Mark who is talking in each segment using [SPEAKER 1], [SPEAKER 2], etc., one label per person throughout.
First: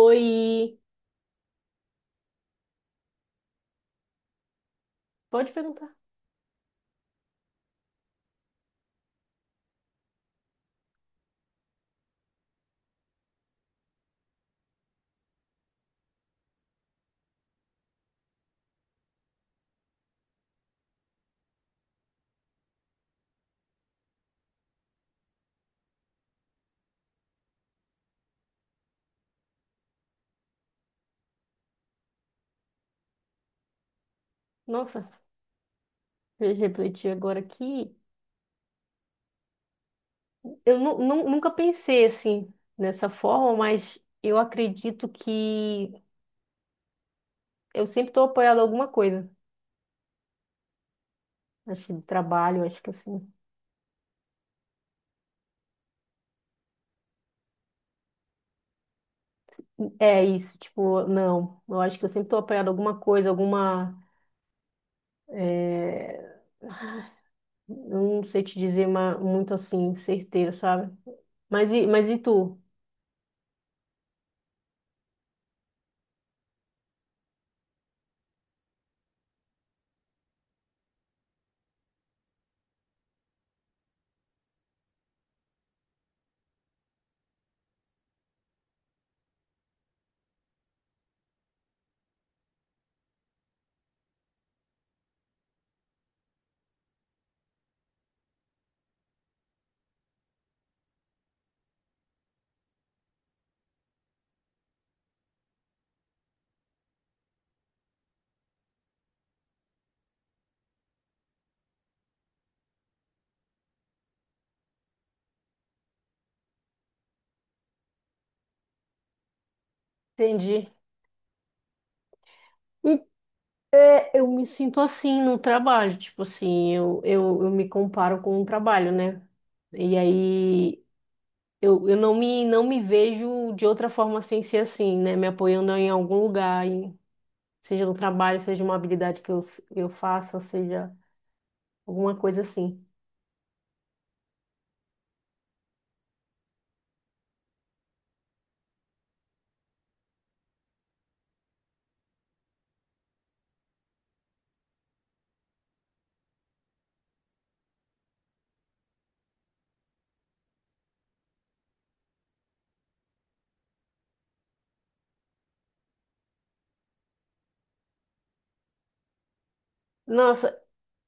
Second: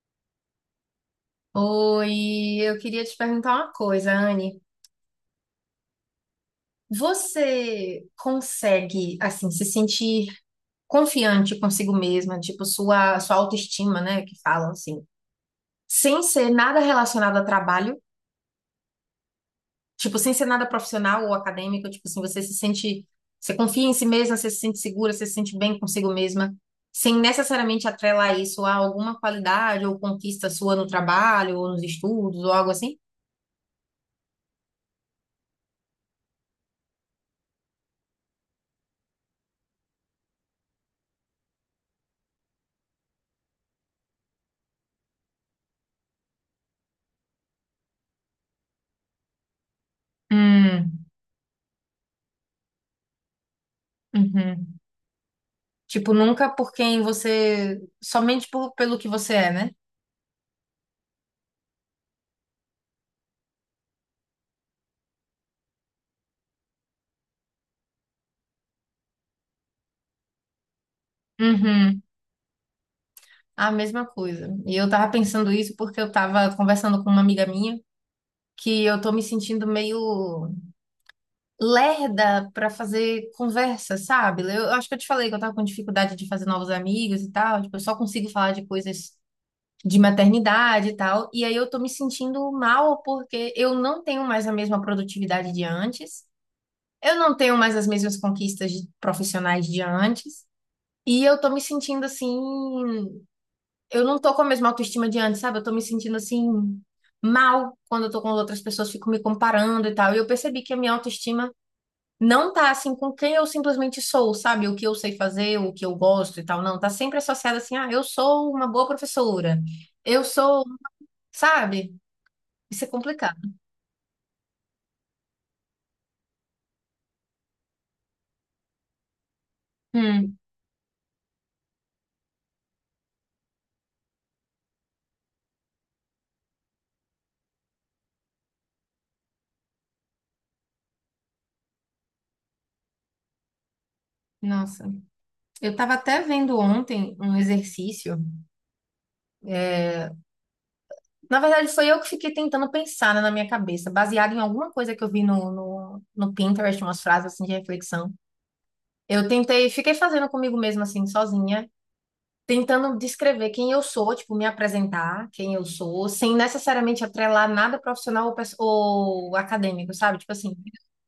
[SPEAKER 1] Oi,
[SPEAKER 2] Oi, eu queria te perguntar uma coisa, Anne.
[SPEAKER 1] pode perguntar.
[SPEAKER 2] Você consegue, assim, se sentir confiante consigo mesma, tipo, sua autoestima, né, que falam assim, sem ser nada relacionado a trabalho, tipo, sem ser nada profissional ou acadêmico, tipo assim, você se sente, você confia em si mesma, você se sente segura, você se sente bem consigo mesma, sem necessariamente atrelar isso a alguma qualidade ou conquista sua no trabalho ou nos estudos ou algo assim?
[SPEAKER 1] Nossa, veja, refleti agora aqui. Eu nunca pensei assim, nessa forma, mas eu acredito que eu sempre estou apoiada a alguma coisa.
[SPEAKER 2] Hum,
[SPEAKER 1] Acho que trabalho, acho que assim.
[SPEAKER 2] uhum. Tipo, nunca por quem você. Somente por, pelo que você é, né?
[SPEAKER 1] É isso, tipo, não. Eu acho que eu sempre estou apoiada a alguma coisa, alguma. é, Não sei te dizer muito assim, certeiro, sabe? Mas e,
[SPEAKER 2] Uhum.
[SPEAKER 1] mas e tu?
[SPEAKER 2] A mesma coisa. E eu tava pensando isso porque eu tava conversando com uma amiga minha que eu tô me sentindo meio lerda pra fazer conversa, sabe? Eu acho que eu te falei que eu tava com dificuldade de fazer novos amigos e tal. Tipo, eu só consigo falar de coisas de maternidade e tal. E aí eu tô me sentindo mal porque eu não tenho mais a mesma produtividade de antes. Eu não tenho mais as mesmas conquistas de- profissionais de antes. E eu tô me sentindo assim. Eu não tô com a mesma autoestima de antes, sabe? Eu tô me sentindo assim, mal quando eu tô com outras pessoas, fico me comparando e tal. E eu percebi que a minha autoestima não tá assim com quem eu simplesmente sou, sabe? O que eu sei fazer, o que eu gosto e tal. Não, tá sempre associada assim, ah, eu sou uma boa professora. Eu sou,
[SPEAKER 1] Entendi.
[SPEAKER 2] sabe? Isso é complicado.
[SPEAKER 1] É, eu me sinto assim no trabalho, tipo assim, eu me comparo com o trabalho, né? E
[SPEAKER 2] Hum,
[SPEAKER 1] aí eu não me vejo de outra forma sem ser assim, né? Me apoiando em algum lugar, seja no trabalho, seja uma habilidade que eu faça, seja alguma coisa assim.
[SPEAKER 2] nossa. Eu tava até vendo ontem um exercício. Na verdade, foi eu que fiquei tentando pensar, né, na minha cabeça, baseado em alguma coisa que eu vi no Pinterest, umas frases assim de reflexão. Eu tentei, fiquei fazendo comigo mesma, assim, sozinha, tentando descrever quem eu sou, tipo, me apresentar, quem eu sou, sem necessariamente atrelar nada profissional ou, pes- ou acadêmico, sabe? Tipo
[SPEAKER 1] Nossa,
[SPEAKER 2] assim,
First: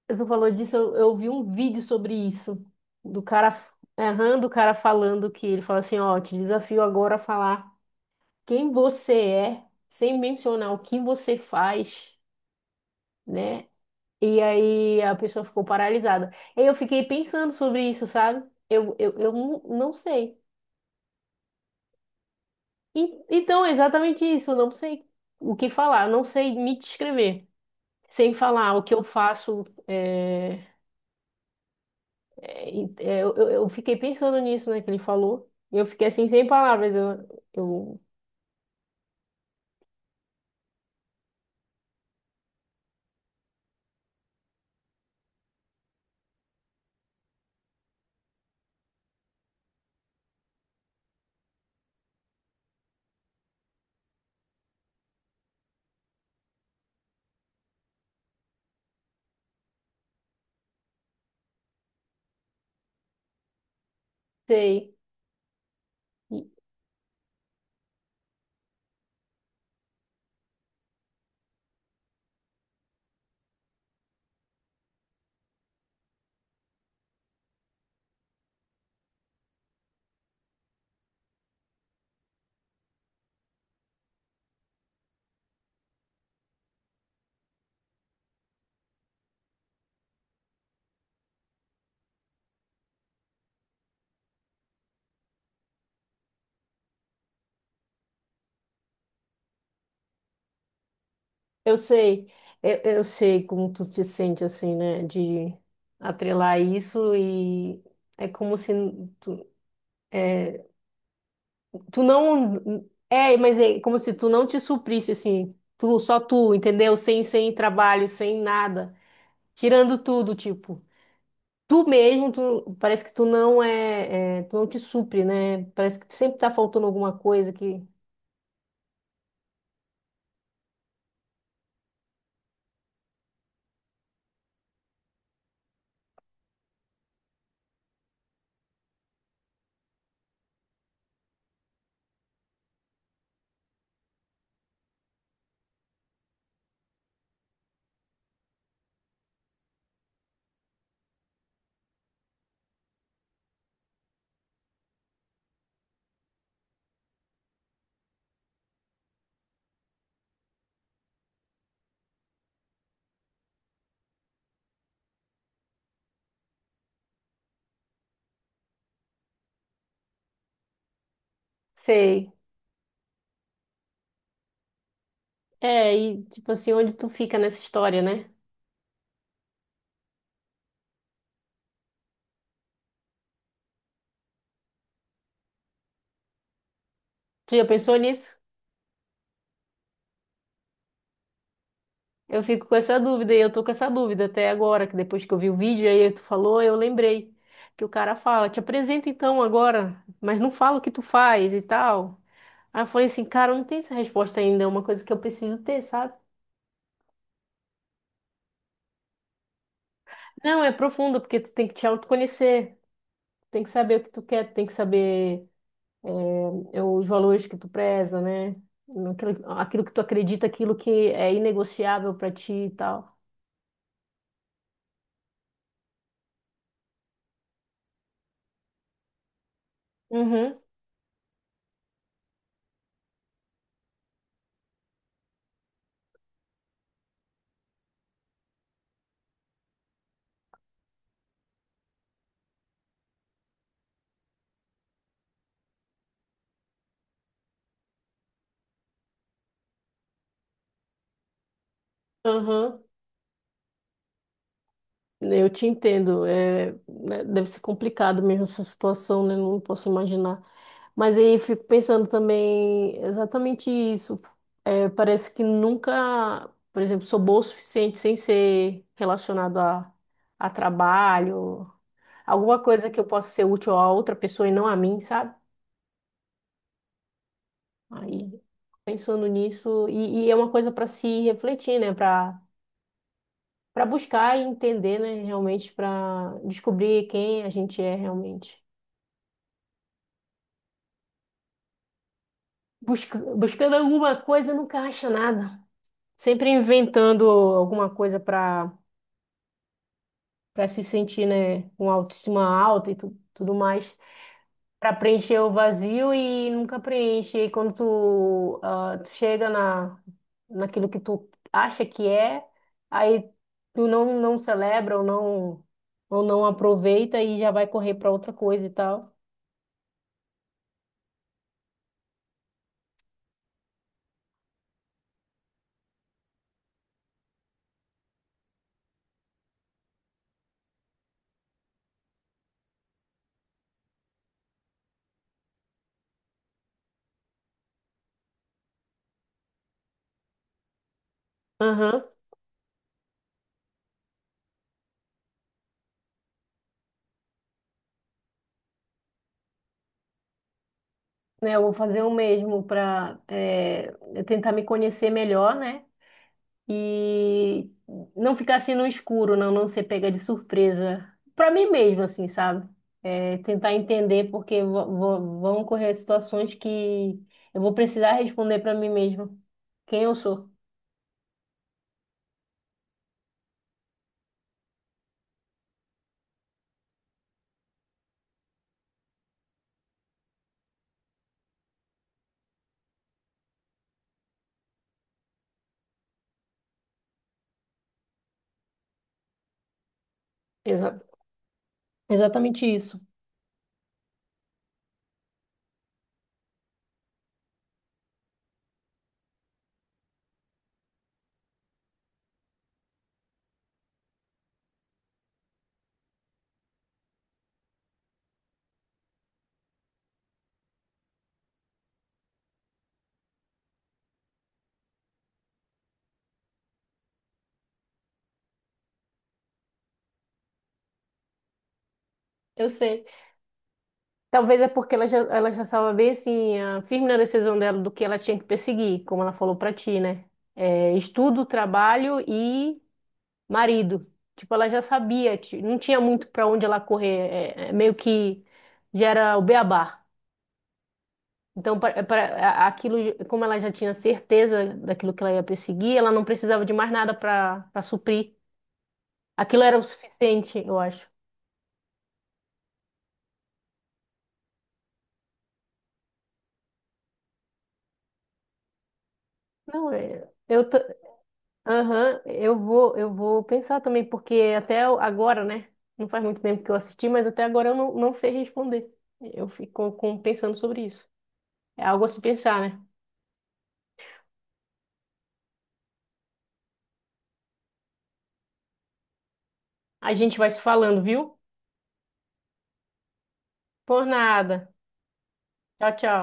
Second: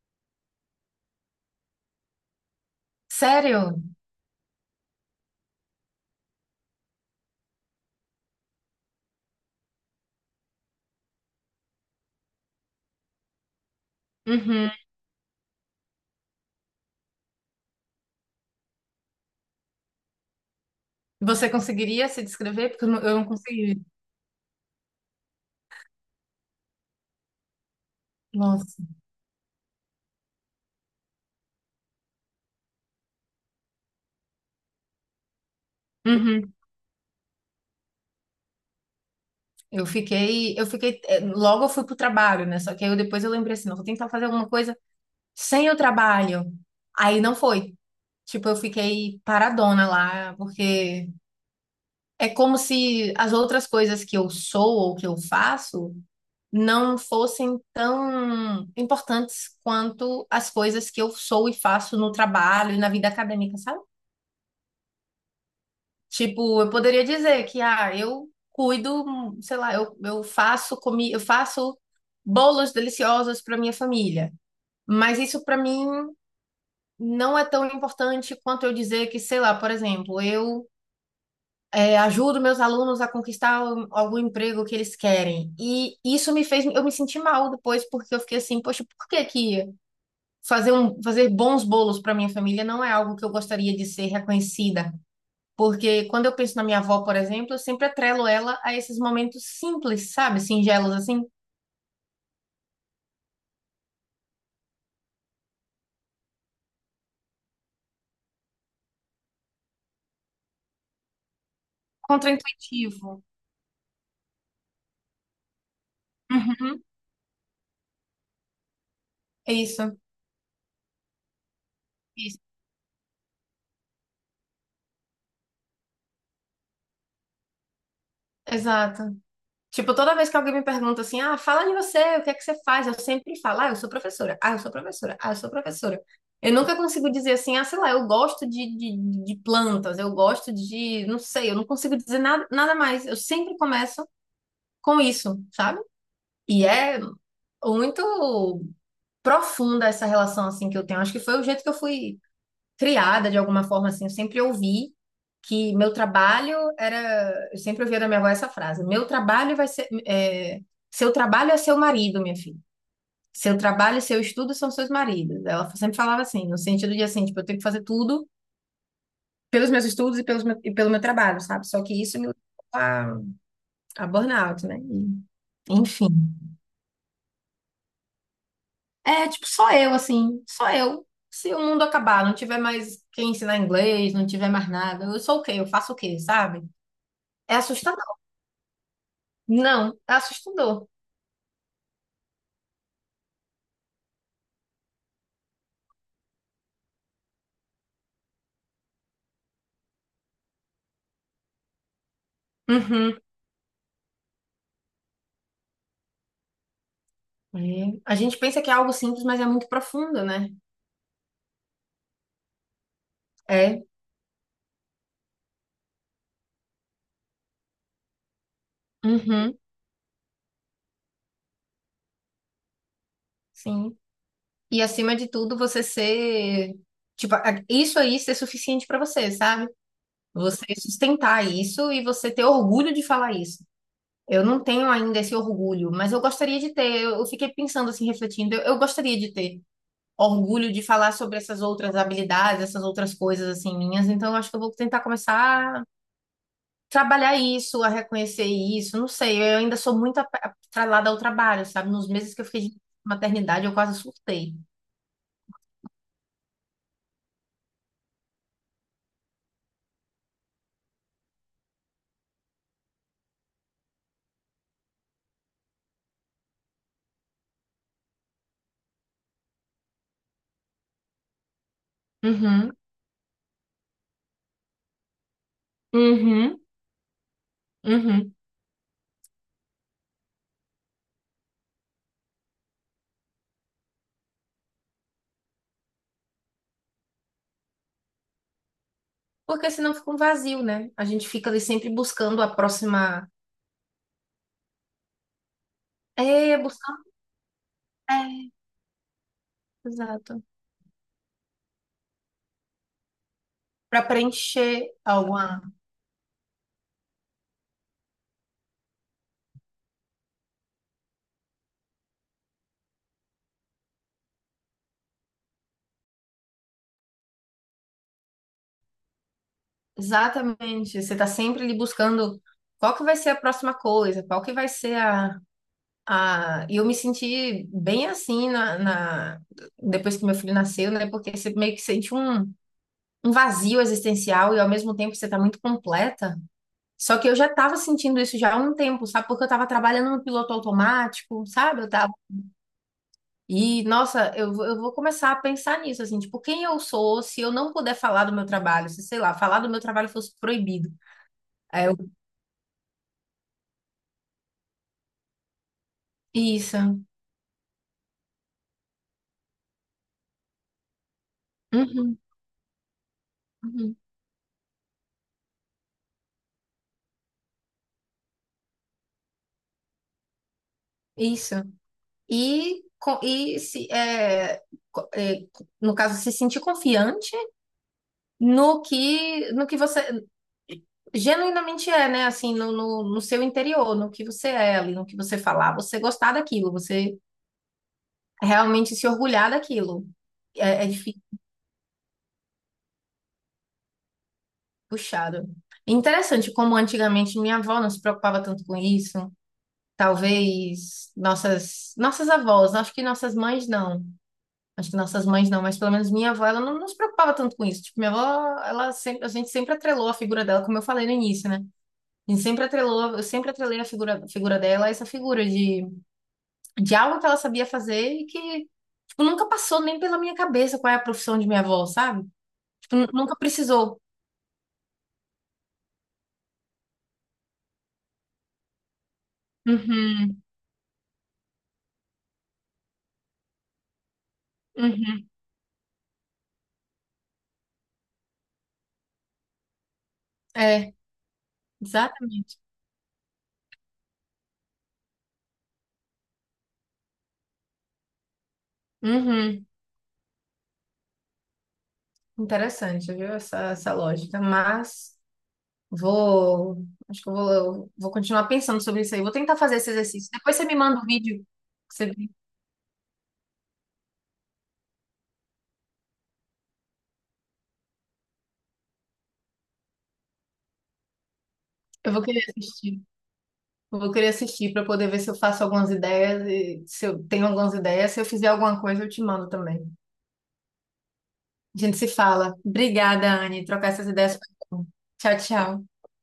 [SPEAKER 1] tu falou disso, eu vi um vídeo sobre isso, do cara,
[SPEAKER 2] sério?
[SPEAKER 1] errando, o cara falando que ele fala assim, ó, te desafio agora a falar quem você é, sem mencionar o que você faz, né? E
[SPEAKER 2] Uhum.
[SPEAKER 1] aí a pessoa ficou paralisada. Aí eu fiquei pensando sobre isso, sabe? Eu não sei.
[SPEAKER 2] Você conseguiria se descrever? Porque eu
[SPEAKER 1] E
[SPEAKER 2] não
[SPEAKER 1] então, é
[SPEAKER 2] consegui.
[SPEAKER 1] exatamente isso, eu não sei o que falar, eu não sei me descrever. Sem falar
[SPEAKER 2] Nossa.
[SPEAKER 1] o que eu faço, eu fiquei pensando nisso, né, que ele falou. E eu fiquei assim, sem
[SPEAKER 2] Uhum.
[SPEAKER 1] palavras,
[SPEAKER 2] Logo eu fui pro trabalho, né? Só que aí eu, depois eu lembrei assim, não, vou tentar fazer alguma coisa sem o trabalho. Aí não foi. Tipo, eu fiquei paradona lá, porque é como se as outras coisas que eu sou ou que eu faço não fossem tão importantes quanto as coisas que eu sou e faço no trabalho e na vida acadêmica, sabe?
[SPEAKER 1] sei,
[SPEAKER 2] Tipo, eu poderia dizer que, ah, eu cuido, sei lá, eu faço comi, eu faço bolos deliciosos para minha família. Mas isso para mim não é tão importante quanto eu dizer que, sei lá, por exemplo, eu é, ajudo meus alunos a conquistar o- algum emprego que eles querem. E isso me fez, eu me senti mal depois, porque eu fiquei assim, poxa, por que que fazer um, fazer bons bolos para minha família não é algo que eu gostaria de ser reconhecida? Porque quando eu penso na minha avó, por exemplo, eu sempre atrelo ela a esses momentos simples, sabe? Singelos, assim,
[SPEAKER 1] eu sei, eu sei como tu te sente, assim, né, de atrelar isso e é como se tu tu não
[SPEAKER 2] contraintuitivo.
[SPEAKER 1] é, mas é como se tu não te suprisse assim, tu só tu,
[SPEAKER 2] Uhum.
[SPEAKER 1] entendeu? Sem trabalho, sem nada, tirando
[SPEAKER 2] Isso,
[SPEAKER 1] tudo, tipo, tu mesmo,
[SPEAKER 2] isso,
[SPEAKER 1] tu parece que tu não te supre, né? Parece que sempre tá faltando alguma coisa que
[SPEAKER 2] exato. Tipo, toda vez que alguém me pergunta assim, ah, fala de você, o que é que você faz? Eu sempre falo, ah, eu sou professora, ah, eu sou professora, ah, eu sou professora. Eu nunca consigo dizer assim, ah, sei lá, eu gosto de plantas, eu gosto de, não sei, eu não consigo dizer nada, nada mais. Eu sempre começo com isso, sabe? E é muito profunda essa relação, assim, que eu tenho. Acho que foi o jeito que eu fui criada de alguma forma assim, eu sempre ouvi que meu trabalho era, eu sempre ouvia da minha avó essa frase, meu trabalho vai ser, é, seu trabalho é seu marido, minha filha. Seu trabalho e seu estudo são seus maridos. Ela sempre falava assim, no sentido de assim, tipo, eu tenho que fazer tudo pelos meus estudos e, pelos meu- e pelo meu trabalho, sabe? Só que isso me
[SPEAKER 1] sei.
[SPEAKER 2] levou a, a burnout, né? E,
[SPEAKER 1] É,
[SPEAKER 2] enfim.
[SPEAKER 1] e tipo assim, onde tu fica nessa história, né?
[SPEAKER 2] É, tipo, só eu, assim, só eu. Se o mundo acabar, não tiver mais quem ensinar inglês, não tiver mais nada, eu sou o quê? Eu faço o quê, sabe?
[SPEAKER 1] Tu
[SPEAKER 2] É
[SPEAKER 1] já pensou
[SPEAKER 2] assustador.
[SPEAKER 1] nisso?
[SPEAKER 2] Não, é assustador.
[SPEAKER 1] Eu fico com essa dúvida e eu tô com essa dúvida até agora, que depois que eu vi o vídeo aí tu falou, eu lembrei que o cara fala, te apresenta então agora, mas não fala o que tu faz e tal. Aí eu falei
[SPEAKER 2] Uhum.
[SPEAKER 1] assim, cara, eu não tem essa resposta ainda, é uma coisa que eu preciso ter, sabe?
[SPEAKER 2] É. A gente pensa que é algo simples, mas é muito profundo, né?
[SPEAKER 1] Não, é profunda, porque tu tem que te autoconhecer, tem que
[SPEAKER 2] É.
[SPEAKER 1] saber o que tu quer, tem que saber eh, os valores que tu preza, né?
[SPEAKER 2] Uhum.
[SPEAKER 1] Aquilo que tu acredita, aquilo que é inegociável pra ti e tal.
[SPEAKER 2] Sim. E acima de tudo, você ser, tipo, a- isso aí ser suficiente pra você, sabe?
[SPEAKER 1] Uhum,
[SPEAKER 2] Você sustentar isso e você ter orgulho de falar isso. Eu não tenho ainda esse orgulho, mas eu gostaria de ter. Eu fiquei pensando assim, refletindo, eu gostaria de ter orgulho de falar sobre essas outras habilidades, essas outras coisas assim minhas. Então, eu acho que eu vou tentar começar trabalhar isso, a reconhecer isso, não sei, eu ainda sou muito ap- atrelada ao trabalho, sabe? Nos meses que eu fiquei de
[SPEAKER 1] aham.
[SPEAKER 2] maternidade, eu quase surtei.
[SPEAKER 1] Eu te entendo, é, né, deve ser complicado mesmo essa situação, né? Não posso imaginar. Mas aí eu fico pensando também exatamente isso. É, parece que nunca, por exemplo, sou boa o suficiente sem ser relacionado a trabalho, alguma
[SPEAKER 2] Uhum,
[SPEAKER 1] coisa que eu possa ser útil a outra pessoa e não a mim, sabe?
[SPEAKER 2] uhum, uhum.
[SPEAKER 1] Aí pensando nisso, e é uma coisa para se refletir, né? Para buscar e entender, né? Realmente, para descobrir quem a gente é realmente.
[SPEAKER 2] Porque senão fica um vazio, né? A gente fica ali sempre buscando a próxima.
[SPEAKER 1] Buscando alguma coisa, nunca acha nada. Sempre
[SPEAKER 2] É, buscando.
[SPEAKER 1] inventando alguma coisa
[SPEAKER 2] É, exato.
[SPEAKER 1] para se sentir, né, com autoestima alta e tudo mais,
[SPEAKER 2] Para preencher
[SPEAKER 1] para preencher o
[SPEAKER 2] alguma.
[SPEAKER 1] vazio e nunca preenche. E aí quando tu, ah, tu chega na naquilo que tu acha que é, aí tu não celebra ou não aproveita e já vai correr para outra coisa e tal.
[SPEAKER 2] Exatamente. Você tá sempre ali buscando qual que vai ser a próxima coisa, qual que vai ser a Ah, e eu me senti bem assim depois que meu filho nasceu, né? Porque você meio que sente um, um vazio existencial e ao mesmo tempo você tá muito completa. Só que eu já tava sentindo isso já há um tempo, sabe? Porque eu tava trabalhando no piloto automático, sabe? Eu
[SPEAKER 1] Aham.
[SPEAKER 2] tava... E, nossa, eu vou começar a pensar nisso, assim, tipo, quem eu sou se eu não puder falar do meu trabalho? Se, sei lá, falar do meu trabalho fosse proibido.
[SPEAKER 1] Né, eu vou
[SPEAKER 2] Aí eu...
[SPEAKER 1] fazer o mesmo para tentar me conhecer melhor, né?
[SPEAKER 2] Isso.
[SPEAKER 1] E não ficar assim no escuro, não ser pega de surpresa. Pra mim mesmo,
[SPEAKER 2] Uhum,
[SPEAKER 1] assim, sabe? É, tentar
[SPEAKER 2] uhum.
[SPEAKER 1] entender, porque vão ocorrer situações que eu vou precisar responder pra mim mesmo quem eu sou.
[SPEAKER 2] Isso. e, co- e se, é, co- é, No caso, se sentir confiante no que você genuinamente é, né? Assim, no seu interior, no que você é ali, no que você falar, você gostar daquilo, você realmente se orgulhar daquilo. É, é
[SPEAKER 1] Exa-
[SPEAKER 2] difícil,
[SPEAKER 1] Exatamente isso.
[SPEAKER 2] puxado. É interessante como antigamente minha avó não se preocupava tanto com isso. Talvez nossas avós, acho que nossas mães não. Acho que nossas mães não, mas pelo menos minha avó, ela não, não se preocupava tanto com isso. Tipo, minha avó, ela sempre, a gente sempre atrelou a figura dela, como eu falei no início, né? A gente sempre atrelou, eu sempre atrelei a figura dela a essa figura de algo que ela sabia fazer e que, tipo, nunca passou nem pela minha cabeça qual é a profissão de minha avó, sabe?
[SPEAKER 1] Eu
[SPEAKER 2] Tipo,
[SPEAKER 1] sei.
[SPEAKER 2] nu- nunca precisou.
[SPEAKER 1] Talvez é porque ela já estava bem assim, ah, firme na decisão dela do que ela tinha que perseguir, como ela falou pra ti, né?
[SPEAKER 2] Uhum,
[SPEAKER 1] É, estudo, trabalho e marido. Tipo, ela já
[SPEAKER 2] uhum.
[SPEAKER 1] sabia, não tinha muito para onde ela correr, é meio que já era o beabá.
[SPEAKER 2] É,
[SPEAKER 1] Então,
[SPEAKER 2] exatamente.
[SPEAKER 1] para aquilo, como ela já tinha certeza daquilo que ela ia perseguir, ela não precisava de mais nada para suprir. Aquilo
[SPEAKER 2] Uhum.
[SPEAKER 1] era o suficiente, eu acho.
[SPEAKER 2] Interessante, viu? Essa lógica. Mas. Vou, acho que eu vou continuar pensando sobre isso aí. Vou tentar fazer esse
[SPEAKER 1] Não,
[SPEAKER 2] exercício. Depois você me manda o vídeo que você
[SPEAKER 1] aham,
[SPEAKER 2] viu.
[SPEAKER 1] eu vou pensar também, porque agora, né? Não faz muito tempo que eu assisti, mas até agora eu não, não sei responder. Eu fico pensando sobre isso. É algo a
[SPEAKER 2] Eu
[SPEAKER 1] se
[SPEAKER 2] vou querer
[SPEAKER 1] pensar, né?
[SPEAKER 2] assistir. Eu vou querer assistir para poder ver se eu faço algumas ideias e se eu tenho algumas ideias. Se eu fizer alguma coisa, eu te mando também.
[SPEAKER 1] A gente vai se falando, viu?
[SPEAKER 2] A gente se fala. Obrigada, Anne. Trocar
[SPEAKER 1] Por
[SPEAKER 2] essas ideias
[SPEAKER 1] nada.
[SPEAKER 2] foi bom. Tchau,
[SPEAKER 1] Tchau,
[SPEAKER 2] tchau.
[SPEAKER 1] tchau.